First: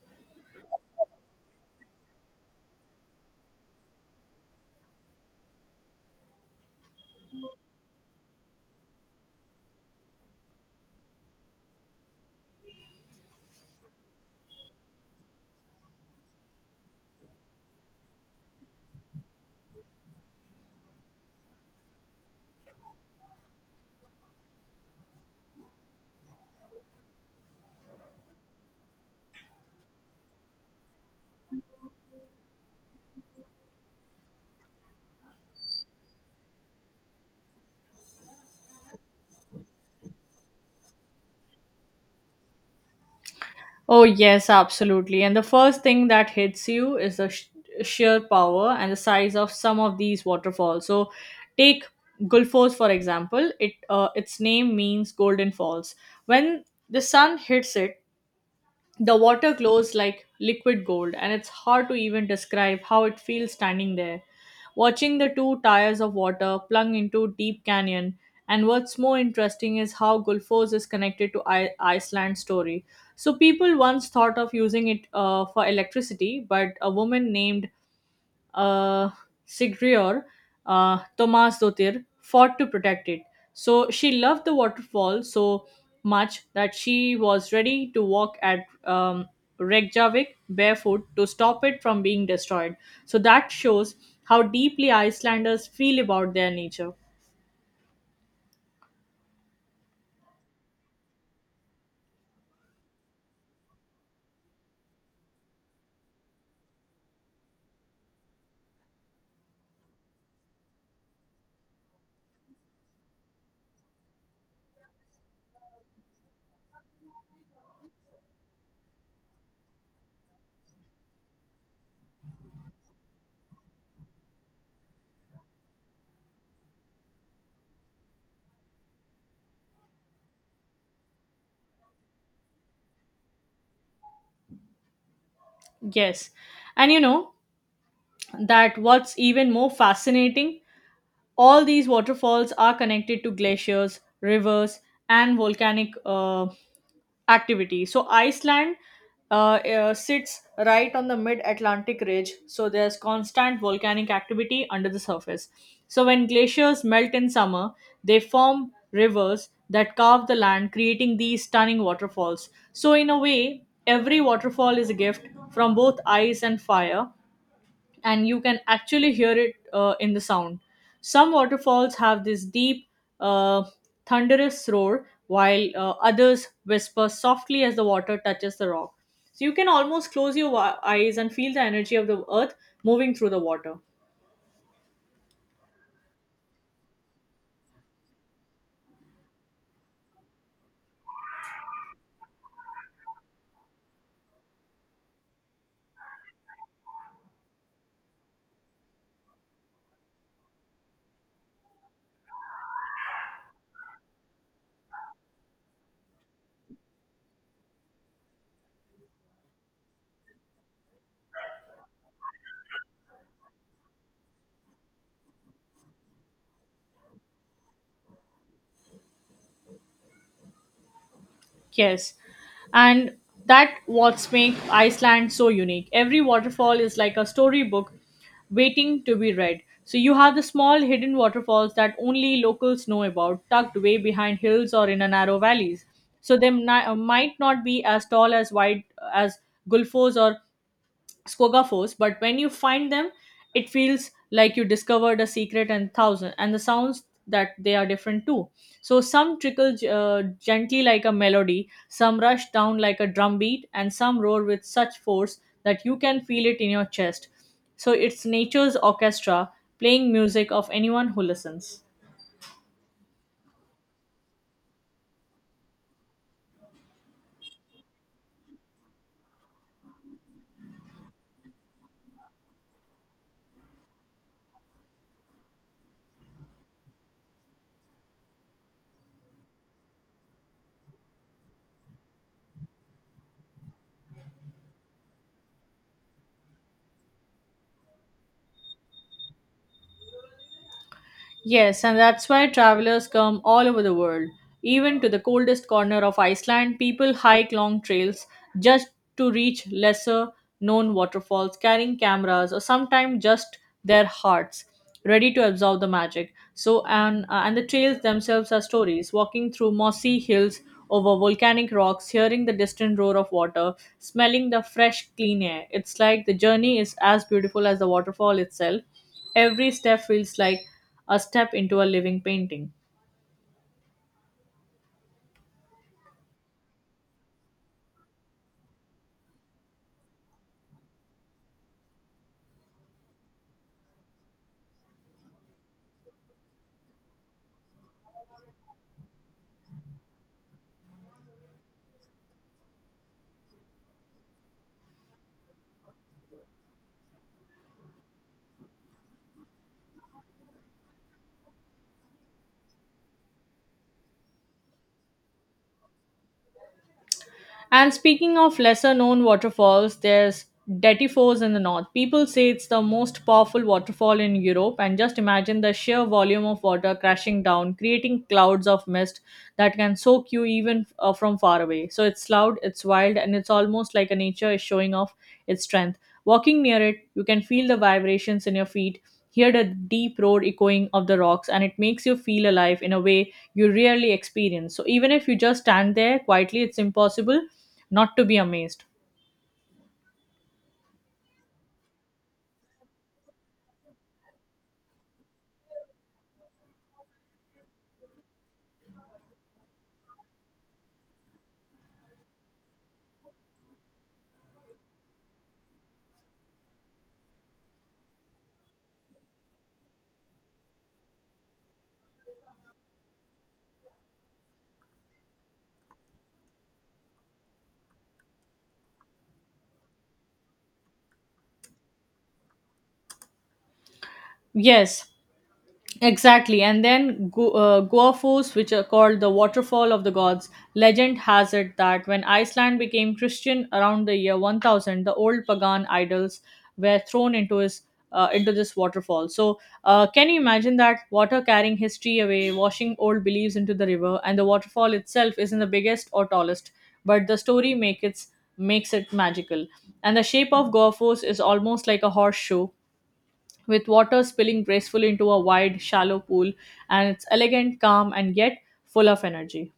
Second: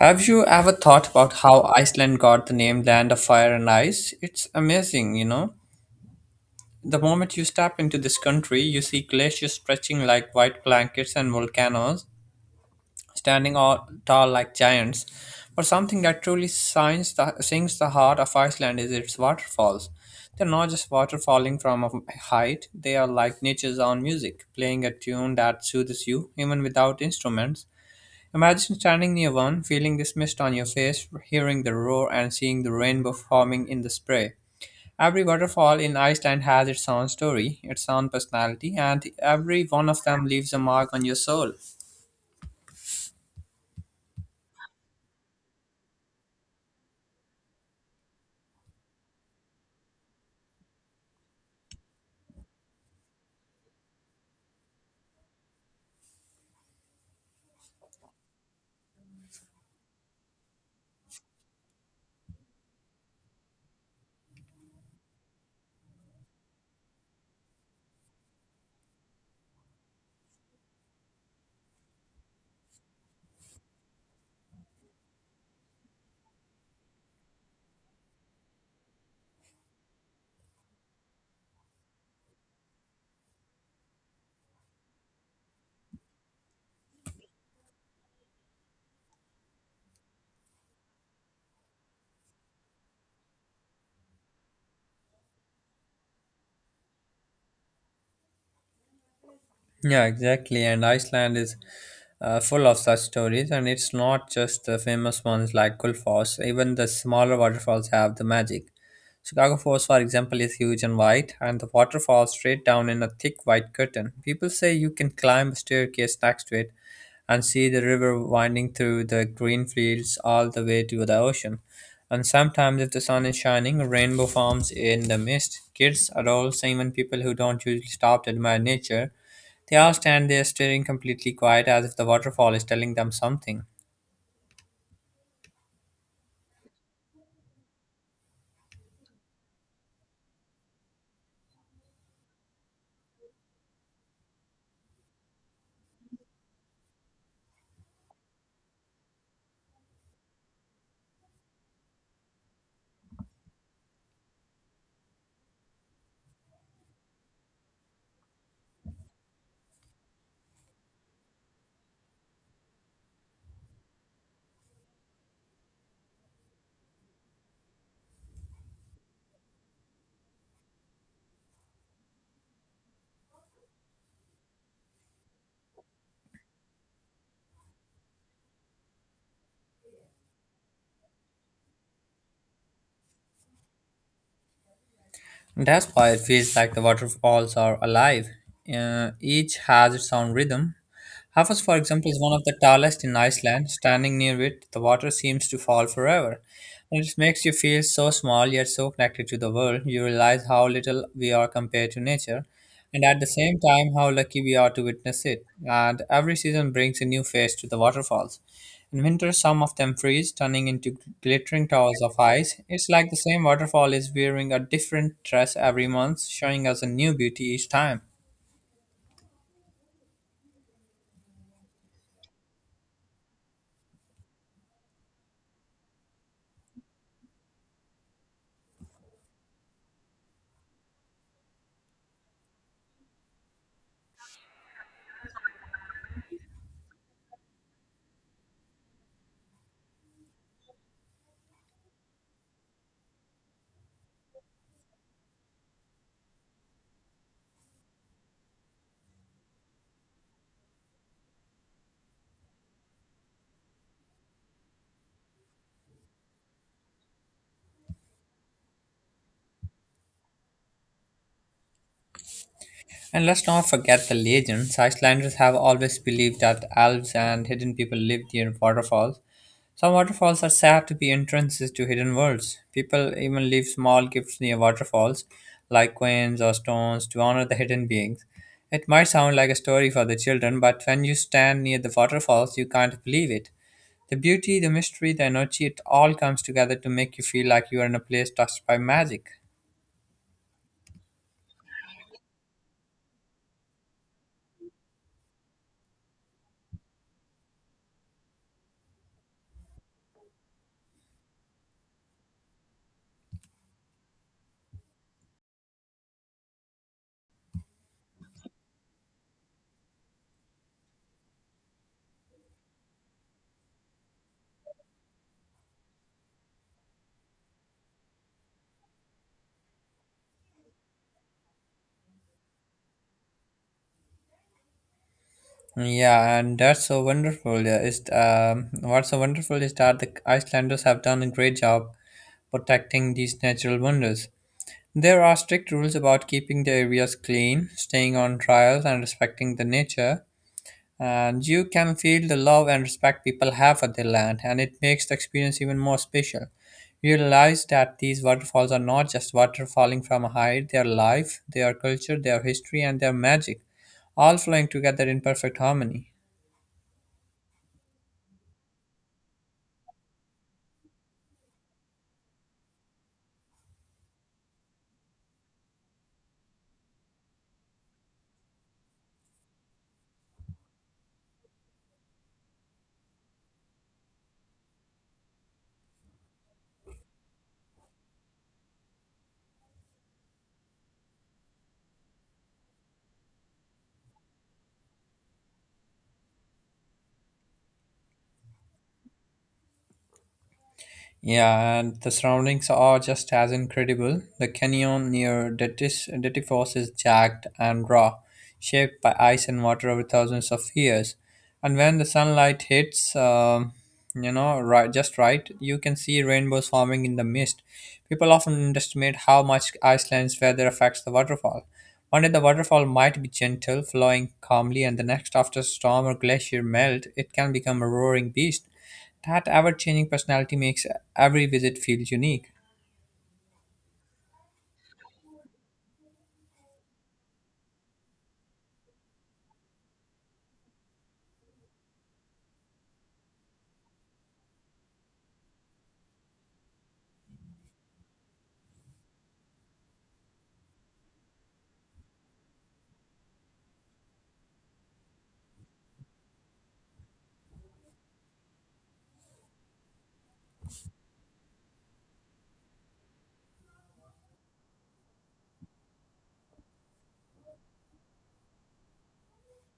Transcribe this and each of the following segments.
Have you ever thought about how Iceland got the name Land of Fire and Ice? It's amazing, you know. The moment you step into this country, you see glaciers stretching like white blankets and volcanoes standing all tall like giants. But something that truly sings the heart of Iceland is its waterfalls. They're not just water falling from a height, they are like nature's own music, playing a tune that soothes you even without instruments. Imagine standing near one, feeling the mist on your face, hearing the roar, and seeing the rainbow forming in the spray. Every waterfall in Iceland has its own story, its own personality, and every one of them leaves a mark on your soul. Oh, yes, absolutely. And the first thing that hits you is the sheer power and the size of some of these waterfalls. So, take Gulfos for example. It its name means golden falls. When the sun hits it, the water glows like liquid gold, and it's hard to even describe how it feels standing there watching the two tires of water plunge into deep canyon. And what's more interesting is how Gulfos is connected to Iceland's story. So people once thought of using it for electricity, but a woman named uh, Sigrior, Thomas Dottir, fought to protect it. So she loved the waterfall so much that she was ready to walk at Reykjavik barefoot to stop it from being destroyed. So that shows how deeply Icelanders feel about their nature. Yeah, exactly. And Iceland is full of such stories, and it's not just the famous ones like Gullfoss. Even the smaller waterfalls have the magic. Chicago Falls, for example, is huge and wide, and the water falls straight down in a thick white curtain. People say you can climb a staircase next to it and see the river winding through the green fields all the way to the ocean. And sometimes, if the sun is shining, a rainbow forms in the mist. Kids, adults, and even people who don't usually stop to admire nature, they all stand there staring completely quiet as if the waterfall is telling them something. Yes. And you know that what's even more fascinating, all these waterfalls are connected to glaciers, rivers, and volcanic activity. So Iceland sits right on the mid-Atlantic ridge, so there's constant volcanic activity under the surface. So when glaciers melt in summer, they form rivers that carve the land, creating these stunning waterfalls. So in a way, every waterfall is a gift from both ice and fire, and you can actually hear it in the sound. Some waterfalls have this deep, uh, thunderous roar, while others whisper softly as the water touches the rock. So you can almost close your eyes and feel the energy of the earth moving through the water. That's why it feels like the waterfalls are alive. Each has its own rhythm. Hafos, for example, is one of the tallest in Iceland. Standing near it, the water seems to fall forever. And it makes you feel so small yet so connected to the world. You realize how little we are compared to nature, and at the same time, how lucky we are to witness it. And every season brings a new face to the waterfalls. In winter, some of them freeze, turning into glittering towers of ice. It's like the same waterfall is wearing a different dress every month, showing us a new beauty each time. Yes. And that what's make Iceland so unique. Every waterfall is like a storybook waiting to be read. So you have the small hidden waterfalls that only locals know about, tucked way behind hills or in a narrow valleys. So they might not be as tall as wide as Gulfos or Skogafos, but when you find them, it feels like you discovered a secret and thousand, and the sounds that they are different too. So some trickle gently like a melody, some rush down like a drum beat, and some roar with such force that you can feel it in your chest. So it's nature's orchestra playing music of anyone who listens. And let's not forget the legends. Icelanders have always believed that elves and hidden people live near waterfalls. Some waterfalls are said to be entrances to hidden worlds. People even leave small gifts near waterfalls, like coins or stones, to honor the hidden beings. It might sound like a story for the children, but when you stand near the waterfalls, you can't believe it. The beauty, the mystery, the energy, it all comes together to make you feel like you are in a place touched by magic. Yes, and that's why travelers come all over the world. Even to the coldest corner of Iceland, people hike long trails just to reach lesser known waterfalls, carrying cameras or sometimes just their hearts, ready to absorb the magic. And the trails themselves are stories, walking through mossy hills over volcanic rocks, hearing the distant roar of water, smelling the fresh, clean air. It's like the journey is as beautiful as the waterfall itself. Every step feels like a step into a living painting. Yeah, and that's so wonderful. Yeah. Is What's so wonderful is that the Icelanders have done a great job protecting these natural wonders. There are strict rules about keeping the areas clean, staying on trials, and respecting the nature. And you can feel the love and respect people have for their land, and it makes the experience even more special. You realize that these waterfalls are not just water falling from a height. They are life, they are culture, they are history, and they are magic, all flowing together in perfect harmony. And speaking of lesser known waterfalls, there's Detty Falls in the north. People say it's the most powerful waterfall in Europe, and just imagine the sheer volume of water crashing down, creating clouds of mist that can soak you even from far away. So it's loud, it's wild, and it's almost like a nature is showing off its strength. Walking near it, you can feel the vibrations in your feet, hear the deep road echoing of the rocks, and it makes you feel alive in a way you rarely experience. So even if you just stand there quietly, it's impossible not to be amazed. Yeah, and the surroundings are just as incredible. The canyon near Detis, Detifos, is jagged and raw, shaped by ice and water over thousands of years. And when the sunlight hits, right, just right, you can see rainbows forming in the mist. People often underestimate how much Iceland's weather affects the waterfall. One day the waterfall might be gentle, flowing calmly, and the next, after storm or glacier melt, it can become a roaring beast. That ever changing personality makes every visit feel unique. Yes, exactly, and then Goafos, which are called the waterfall of the gods. Legend has it that when Iceland became Christian around the year 1000, the old pagan idols were thrown into his into this waterfall. So, can you imagine that water carrying history away, washing old beliefs into the river, and the waterfall itself isn't the biggest or tallest, but the story makes it magical. And the shape of Goafos is almost like a horseshoe, with water spilling gracefully into a wide, shallow pool, and it's elegant, calm, and yet full of energy.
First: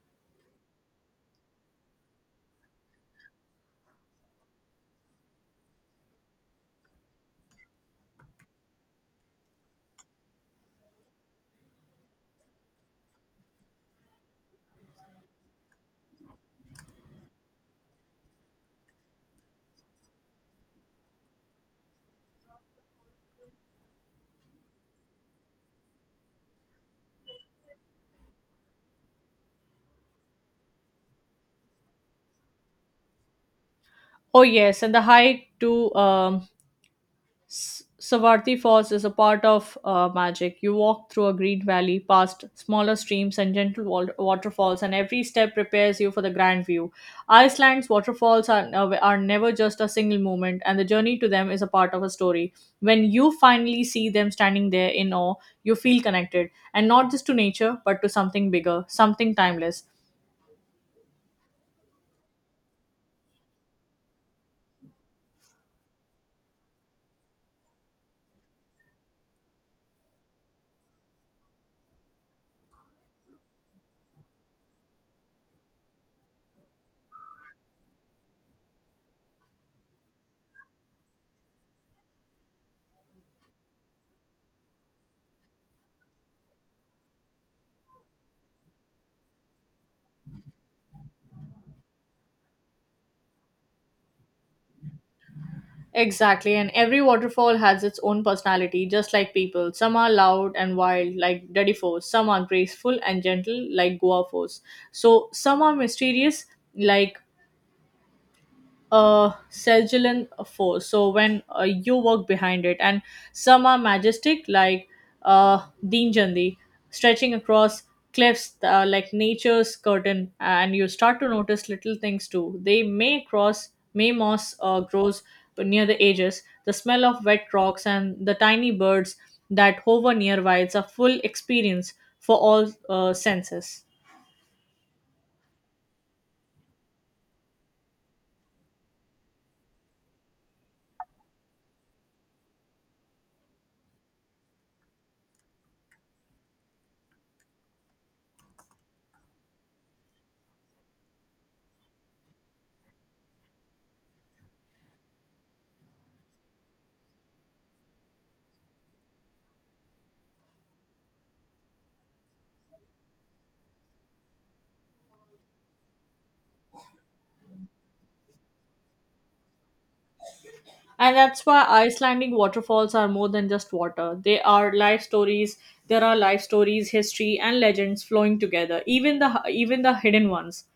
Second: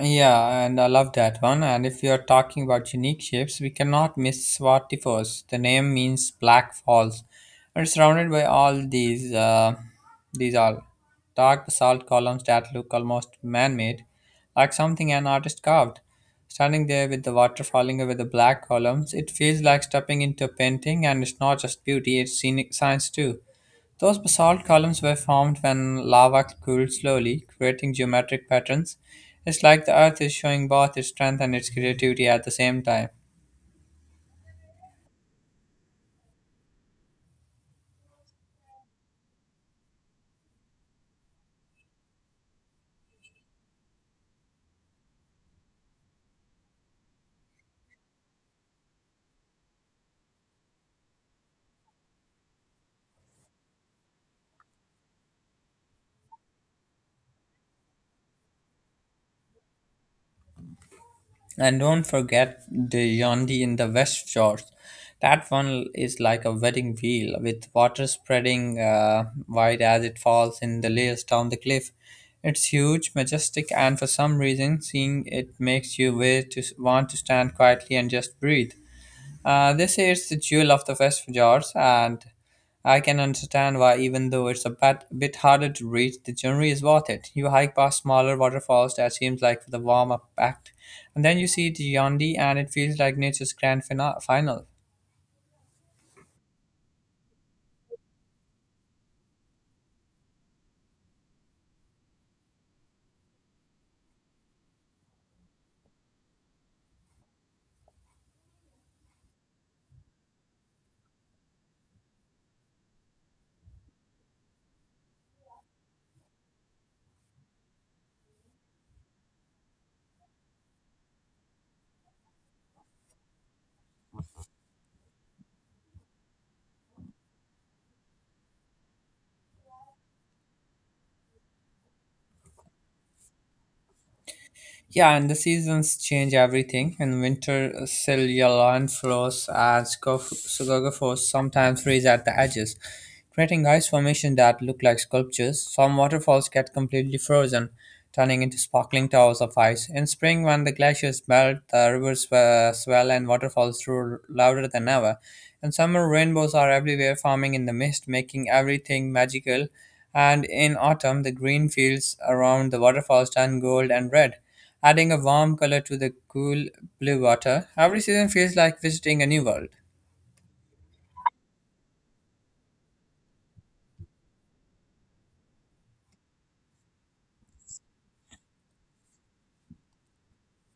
Yeah, and I love that one. And if we are talking about unique shapes, we cannot miss Swatifos. The name means black falls. We're surrounded by all these all dark basalt columns that look almost man-made, like something an artist carved. Standing there with the water falling over the black columns, it feels like stepping into a painting, and it's not just beauty; it's scenic science too. Those basalt columns were formed when lava cooled slowly, creating geometric patterns. It's like the earth is showing both its strength and its creativity at the same time. Oh yes, and the hike to Savarthi Falls is a part of magic. You walk through a green valley, past smaller streams and gentle waterfalls, and every step prepares you for the grand view. Iceland's waterfalls are never just a single moment, and the journey to them is a part of a story. When you finally see them standing there in awe, you feel connected, and not just to nature, but to something bigger, something timeless. And don't forget the Yondi in the West Shores. That one is like a wedding wheel with water spreading wide as it falls in the layers down the cliff. It's huge, majestic, and for some reason, seeing it makes you way to want to stand quietly and just breathe. They say it's the jewel of the West Fjords, and I can understand why. Even though it's a bit harder to reach, the journey is worth it. You hike past smaller waterfalls that seems like the warm up act, and then you see the Yandi, and it feels like nature's grand final. Exactly, and every waterfall has its own personality, just like people. Some are loud and wild, like Daddy Force. Some are graceful and gentle, like Goa Force. So some are mysterious, like Seljulian force. So when you work behind it, and some are majestic, like uh, Deenjandi, stretching across cliffs like nature's curtain, and you start to notice little things too. May moss grows near the edges. The smell of wet rocks and the tiny birds that hover nearby. It's a full experience for all senses. Yeah, and the seasons change everything. In winter, Silurian flows as scogophores sometimes freeze at the edges, creating ice formations that look like sculptures. Some waterfalls get completely frozen, turning into sparkling towers of ice. In spring, when the glaciers melt, the rivers swell and waterfalls roar louder than ever. In summer, rainbows are everywhere, forming in the mist, making everything magical. And in autumn, the green fields around the waterfalls turn gold and red, adding a warm color to the cool blue water. Every season feels like visiting a new world. And that's why Icelandic waterfalls are more than just water. They are life stories. There are life stories, history, and legends flowing together. Even the hidden ones.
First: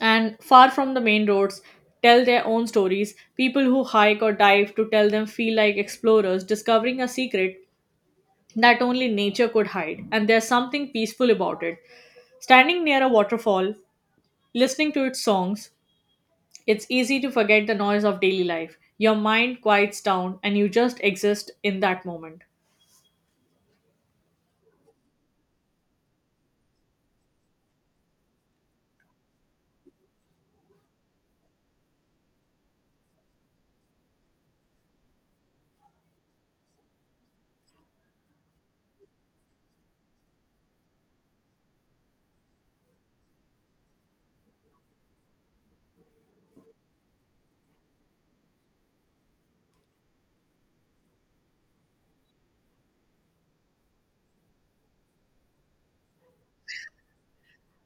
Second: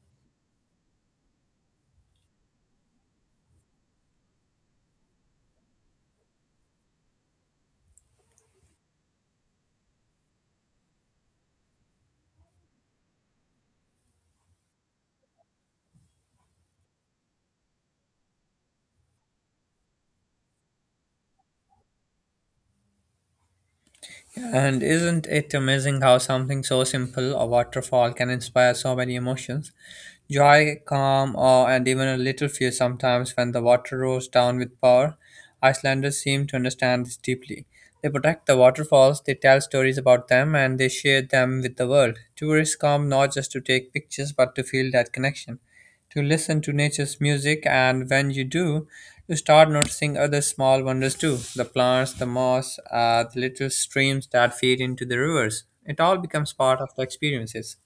And far from the main roads, tell their own stories. People who hike or dive to tell them feel like explorers discovering a secret that only nature could hide. And there's something peaceful about it. Standing near a waterfall, listening to its songs, it's easy to forget the noise of daily life. Your mind quiets down and you just exist in that moment. And isn't it amazing how something so simple, a waterfall, can inspire so many emotions? Joy, calm, awe, and even a little fear sometimes when the water roars down with power. Icelanders seem to understand this deeply. They protect the waterfalls, they tell stories about them, and they share them with the world. Tourists come not just to take pictures but to feel that connection, to listen to nature's music. And when you do, you start noticing other small wonders too: the plants, the moss, the little streams that feed into the rivers. It all becomes part of the experiences.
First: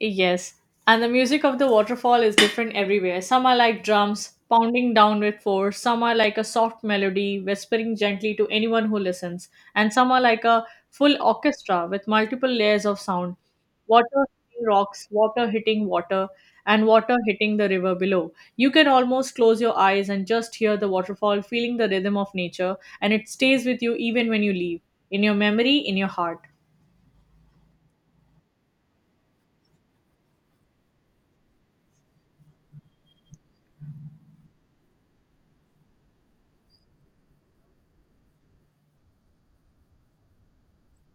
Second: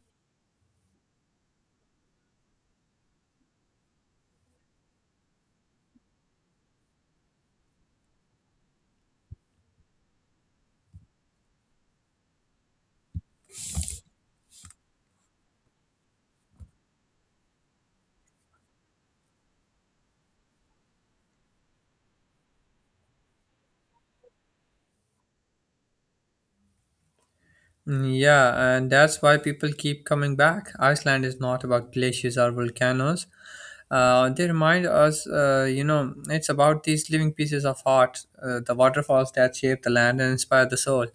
Yes, and the music of the waterfall is different everywhere. Some are like drums pounding down with force, some are like a soft melody whispering gently to anyone who listens, and some are like a full orchestra with multiple layers of sound. Water hitting rocks, water hitting water, and water hitting the river below. You can almost close your eyes and just hear the waterfall, feeling the rhythm of nature, and it stays with you even when you leave, in your memory, in your heart. Mm, yeah, and that's why people keep coming back. Iceland is not about glaciers or volcanoes. They remind us, you know, it's about these living pieces of art, the waterfalls that shape the land and inspire the soul.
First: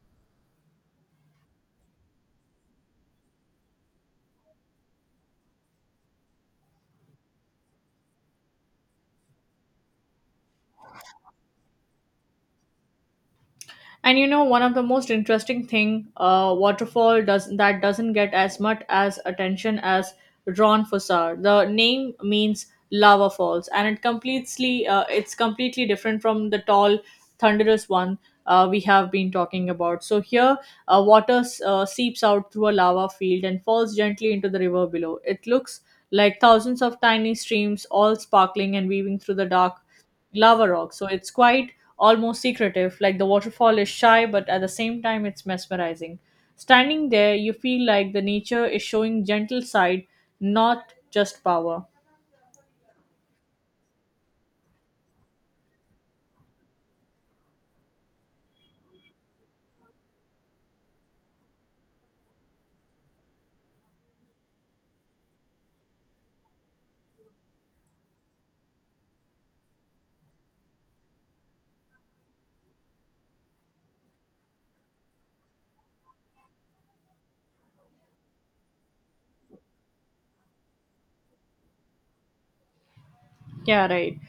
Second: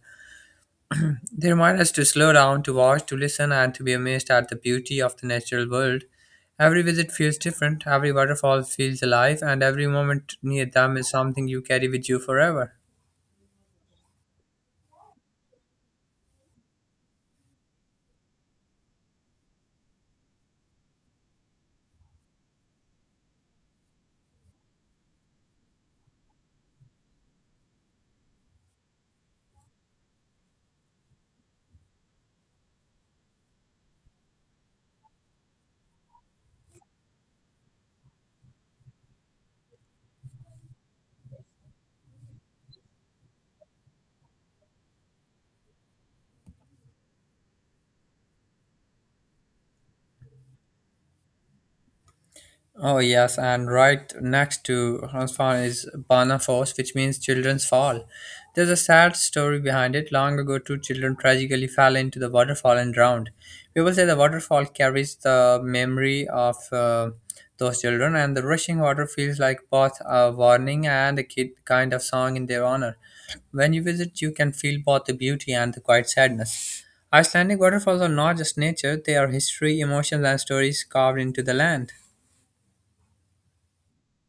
They remind us to slow down, to watch, to listen, and to be amazed at the beauty of the natural world. Every visit feels different, every waterfall feels alive, and every moment near them is something you carry with you forever. And you know, one of the most interesting thing, waterfall does that doesn't get as much as attention as Ron. The name means lava falls, and it completely it's completely different from the tall, thunderous one we have been talking about. So here, water seeps out through a lava field and falls gently into the river below. It looks like thousands of tiny streams, all sparkling and weaving through the dark lava rock. So it's quite almost secretive. Like the waterfall is shy, but at the same time, it's mesmerizing. Standing there, you feel like the nature is showing gentle side, not just power. Oh yes, and right next to Hansfall is Banafoss, which means children's fall. There's a sad story behind it. Long ago, two children tragically fell into the waterfall and drowned. People say the waterfall carries the memory of those children, and the rushing water feels like both a warning and a kid kind of song in their honor. When you visit, you can feel both the beauty and the quiet sadness. Icelandic waterfalls are not just nature; they are history, emotions, and stories carved into the land. Yeah, right.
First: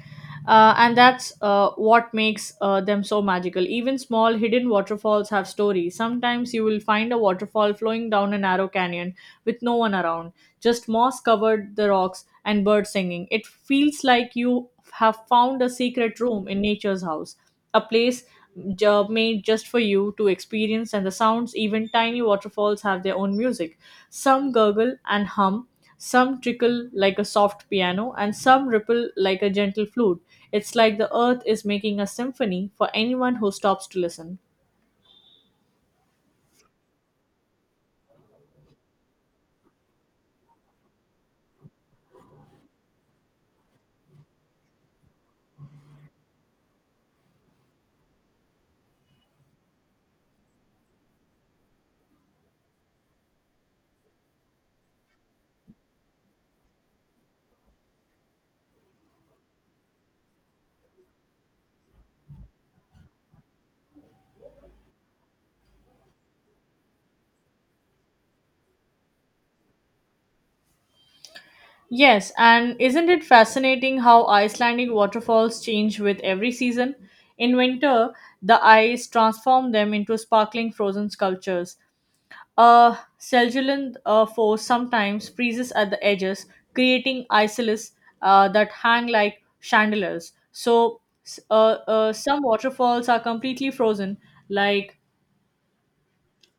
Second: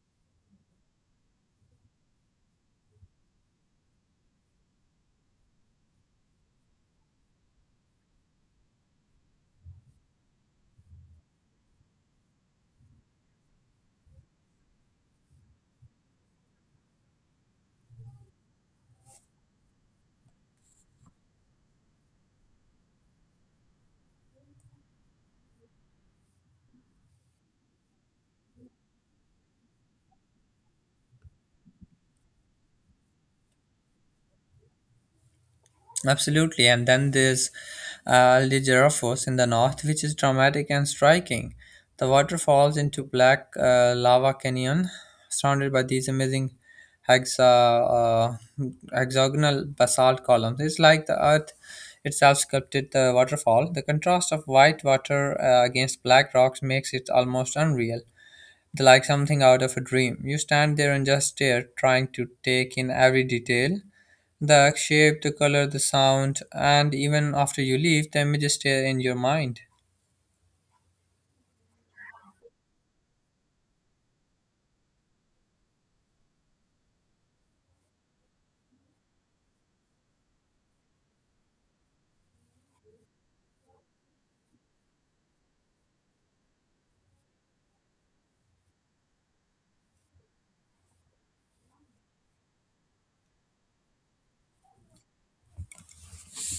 And that's what makes them so magical. Even small hidden waterfalls have stories. Sometimes you will find a waterfall flowing down a narrow canyon with no one around, just moss covered the rocks and birds singing. It feels like you have found a secret room in nature's house, a place made just for you to experience, and the sounds, even tiny waterfalls, have their own music. Some gurgle and hum, some trickle like a soft piano, and some ripple like a gentle flute. It's like the earth is making a symphony for anyone who stops to listen. Absolutely, and then there's Ligeraphos in the north, which is dramatic and striking. The water falls into black lava canyon, surrounded by these amazing hexa, uh, hexagonal basalt columns. It's like the earth itself sculpted the waterfall. The contrast of white water against black rocks makes it almost unreal. They're like something out of a dream. You stand there and just stare, trying to take in every detail. The shape, the color, the sound, and even after you leave, the images stay in your mind. Yes, and isn't it fascinating how Icelandic waterfalls change with every season? In winter, the ice transforms them into sparkling frozen sculptures. Cellulant force sometimes freezes at the edges, creating isolates that hang like chandeliers. Some waterfalls are completely frozen, like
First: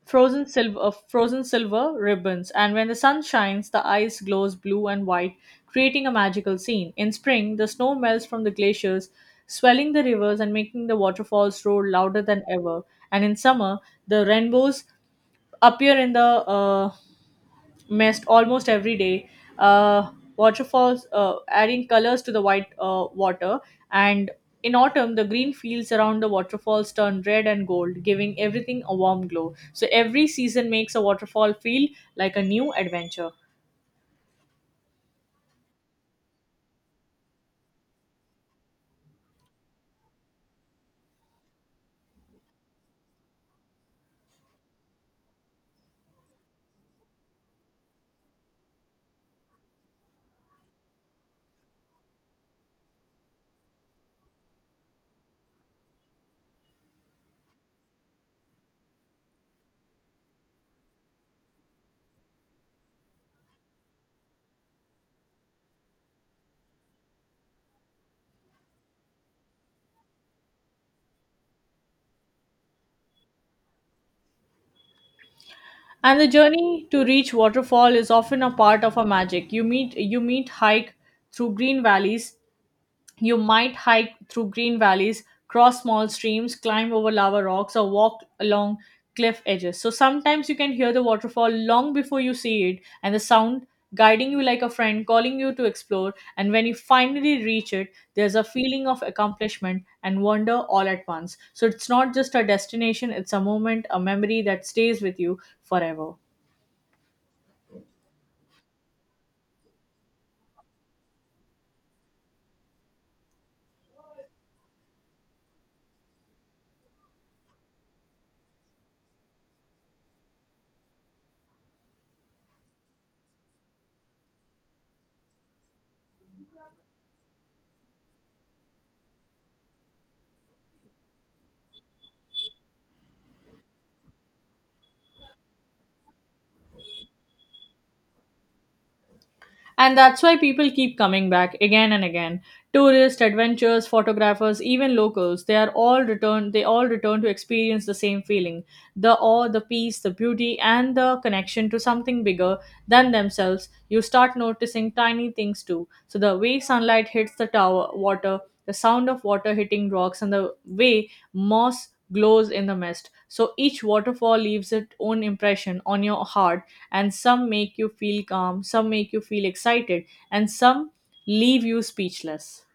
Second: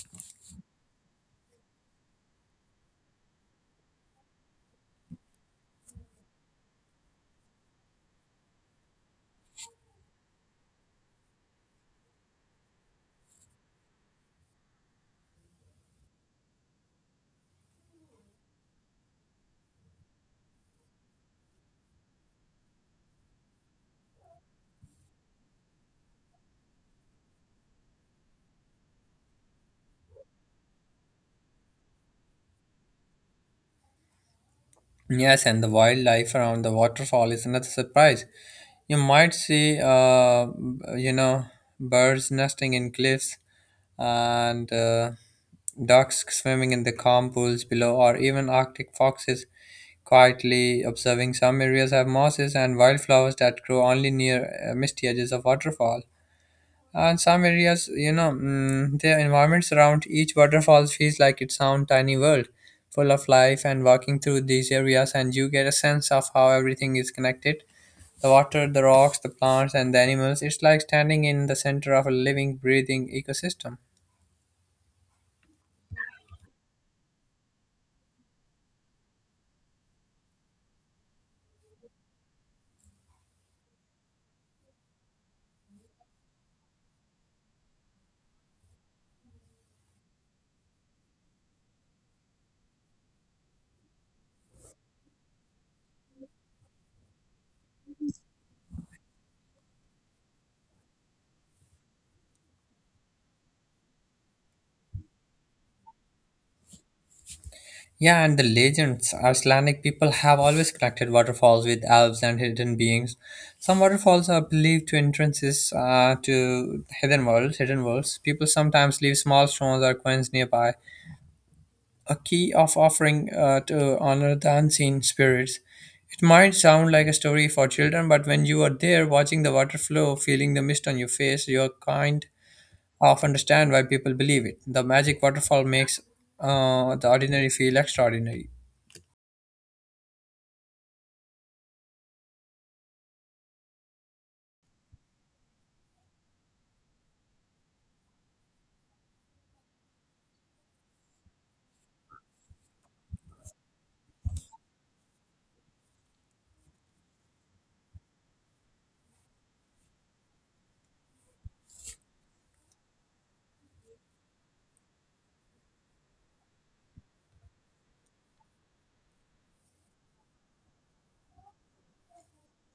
frozen silver ribbons. And when the sun shines, the ice glows blue and white, creating a magical scene. In spring, the snow melts from the glaciers, swelling the rivers and making the waterfalls roar louder than ever. And in summer, the rainbows appear in the mist almost every day. Uh, waterfalls adding colors to the white water, and in autumn, the green fields around the waterfalls turn red and gold, giving everything a warm glow. So every season makes a waterfall feel like a new adventure. Yes, and the wildlife around the waterfall is another surprise. You might see, you know, birds nesting in cliffs and ducks swimming in the calm pools below, or even Arctic foxes quietly observing. Some areas have mosses and wildflowers that grow only near misty edges of waterfalls. And some areas, the environments around each waterfall feels like its own tiny world, full of life. And walking through these areas, and you get a sense of how everything is connected: the water, the rocks, the plants, and the animals. It's like standing in the center of a living, breathing ecosystem. And the journey to reach waterfall is often a part of a magic. Through green valleys You might hike through green valleys, cross small streams, climb over lava rocks, or walk along cliff edges. So sometimes you can hear the waterfall long before you see it, and the sound guiding you like a friend, calling you to explore. And when you finally reach it, there's a feeling of accomplishment and wonder all at once. So it's not just a destination, it's a moment, a memory that stays with you forever. Yeah, and the legends. Icelandic people have always connected waterfalls with elves and hidden beings. Some waterfalls are believed to entrances to hidden worlds. Hidden worlds. People sometimes leave small stones or coins nearby, a key of offering to honor the unseen spirits. It might sound like a story for children, but when you are there watching the water flow, feeling the mist on your face, you're kind of understand why people believe it. The magic waterfall makes the ordinary feel extraordinary. And that's why people keep coming back again and again. Tourists, adventurers, photographers, even locals, they all return to experience the same feeling. The awe, the peace, the beauty, and the connection to something bigger than themselves. You start noticing tiny things too. So the way sunlight hits the tower water, the sound of water hitting rocks, and the way moss glows in the mist. So each waterfall leaves its own impression on your heart, and some make you feel calm, some make you feel excited, and some leave you speechless.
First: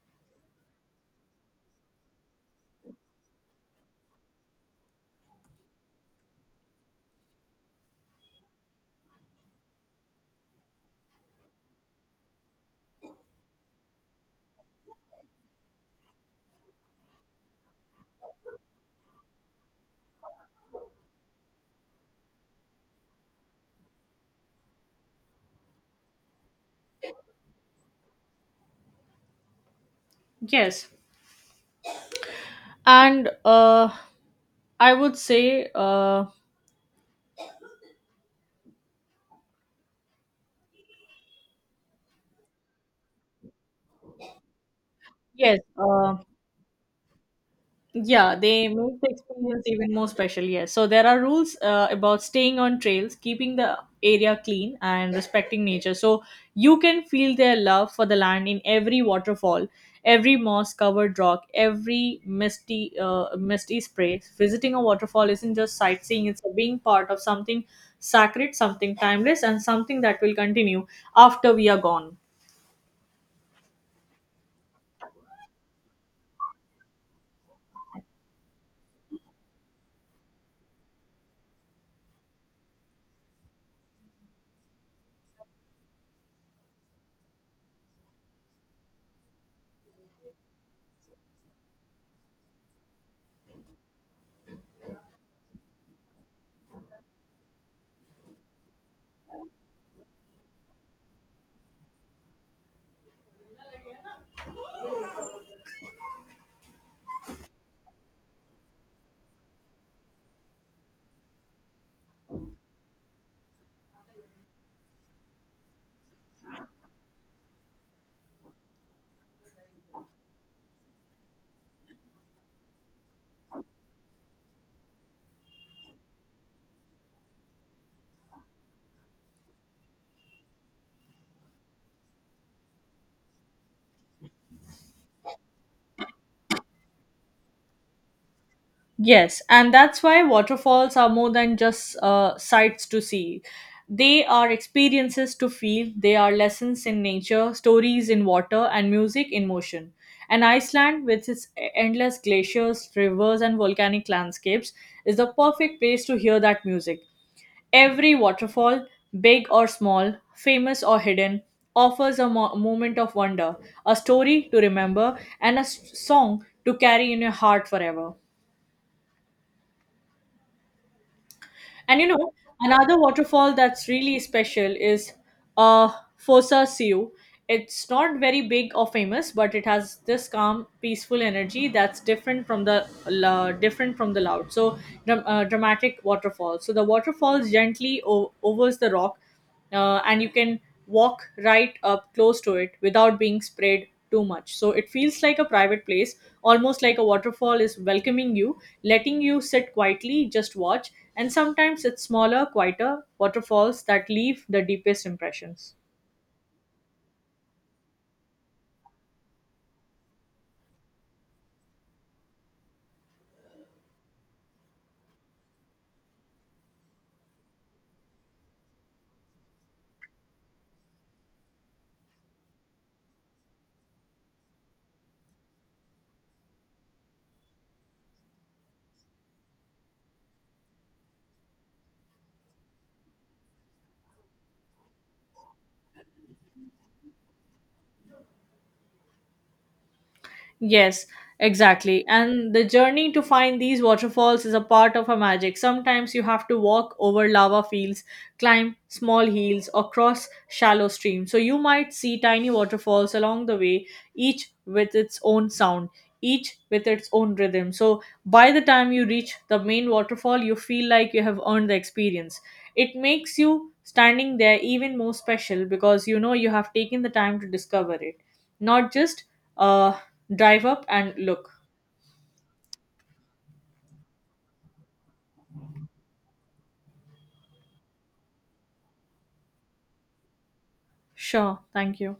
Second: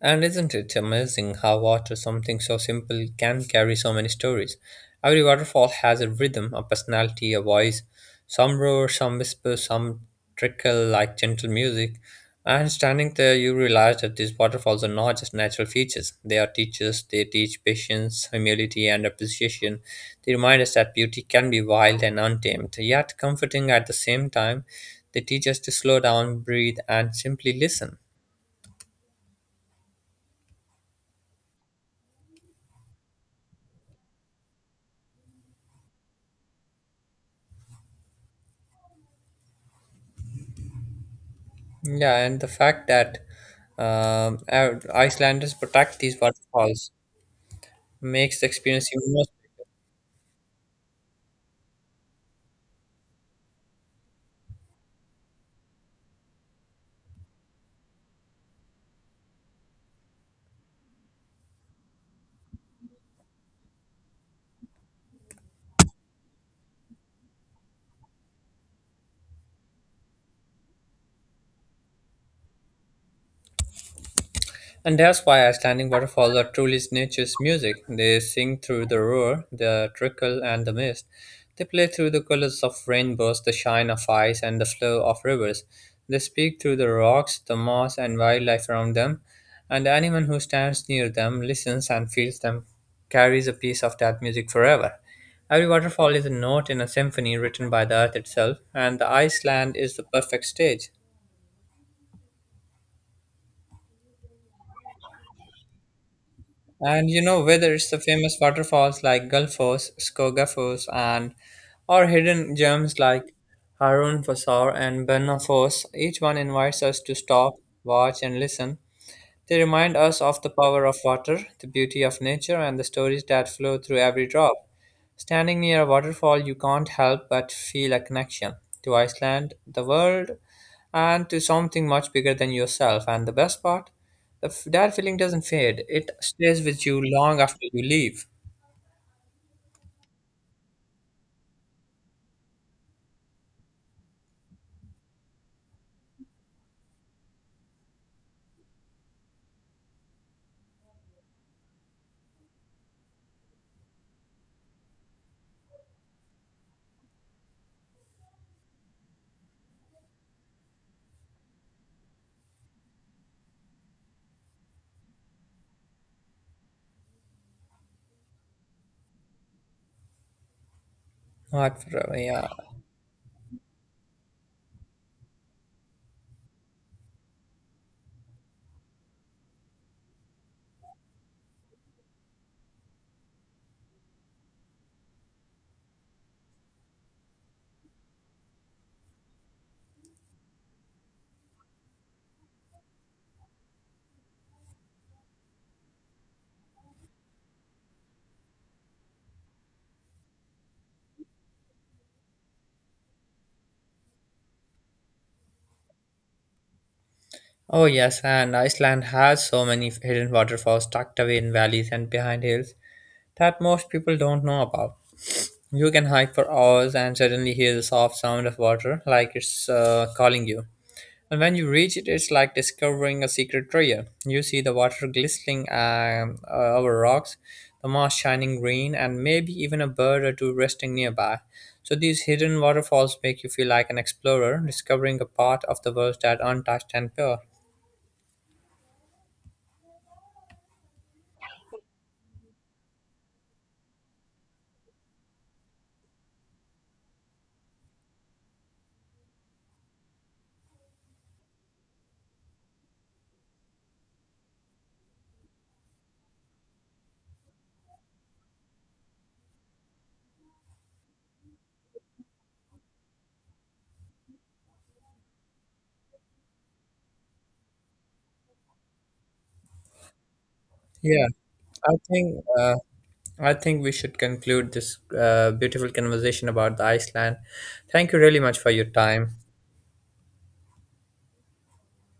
And isn't it amazing how water, something so simple, can carry so many stories? Every waterfall has a rhythm, a personality, a voice. Some roar, some whisper, some trickle like gentle music. And standing there, you realize that these waterfalls are not just natural features. They are teachers. They teach patience, humility, and appreciation. They remind us that beauty can be wild and untamed, yet comforting at the same time. They teach us to slow down, breathe, and simply listen. Yes, and I would say Yeah, and the fact that um, Icelanders yes. protect these waterfalls yeah, makes the they experience make the even more. experience even more special. Yes. So there are rules about staying on trails, keeping the area clean, and respecting nature. So you can feel their love for the land in every waterfall, every moss-covered rock, every misty spray. Visiting a waterfall isn't just sightseeing; it's being part of something sacred, something timeless, and something that will continue after we are gone. And that's why Icelandic waterfalls are truly nature's music. They sing through the roar, the trickle, and the mist. They play through the colors of rainbows, the shine of ice, and the flow of rivers. They speak through the rocks, the moss, and wildlife around them. And anyone who stands near them, listens, and feels them carries a piece of that music forever. Every waterfall is a note in a symphony written by the earth itself, and the Iceland is the perfect stage. And you know, whether it's the famous waterfalls like Gulfos, Skogafos, and or hidden gems like Harun Fossar and Berna Foss, each one invites us to stop, watch, and listen. They remind us of the power of water, the beauty of nature, and the stories that flow through every drop. Standing near a waterfall, you can't help but feel a connection to Iceland, the world, and to something much bigger than yourself. And the best part, that feeling doesn't fade, it stays with you long after you leave. Yes, and that's why waterfalls are more than just sights to see. They are experiences to feel, they are lessons in nature, stories in water, and music in motion. And Iceland, with its endless glaciers, rivers, and volcanic landscapes, is the perfect place to hear that music. Every waterfall, big or small, famous or hidden, offers a moment of wonder, a story to remember, and a song to carry in your heart forever. Not And you for, know, yeah. another waterfall that's really special is uh, Fossa Siu. It's not very big or famous, but it has this calm, peaceful energy that's different from the different from the loud. So dramatic waterfall. So the waterfalls gently overs the rock, and you can walk right up close to it without being sprayed too much. So it feels like a private place, almost like a waterfall is welcoming you, letting you sit quietly, just watch. And sometimes it's smaller, quieter waterfalls that leave the deepest impressions. Oh, yes, and Iceland has so many hidden waterfalls tucked away in valleys and behind hills that most people don't know about. You can hike for hours and suddenly hear the soft sound of water like it's calling you. And when you reach it, it's like discovering a secret treasure. You see the water glistening over rocks, the moss shining green, and maybe even a bird or two resting nearby. So these hidden waterfalls make you feel like an explorer, discovering a part of the world that untouched and pure. Yes, exactly. And the journey to find these waterfalls is a part of a magic. Sometimes you have to walk over lava fields, climb small hills, or cross shallow streams. So you might see tiny waterfalls along the way, each with its own sound, each with its own rhythm. So by the time you reach the main waterfall, you feel like you have earned the experience. It makes you standing there even more special because you know you have taken the time to discover it, not just uh, drive up and Yeah, look. I think uh, I think we should conclude this beautiful conversation about the Iceland. Thank you really much for your time. Sure, thank you.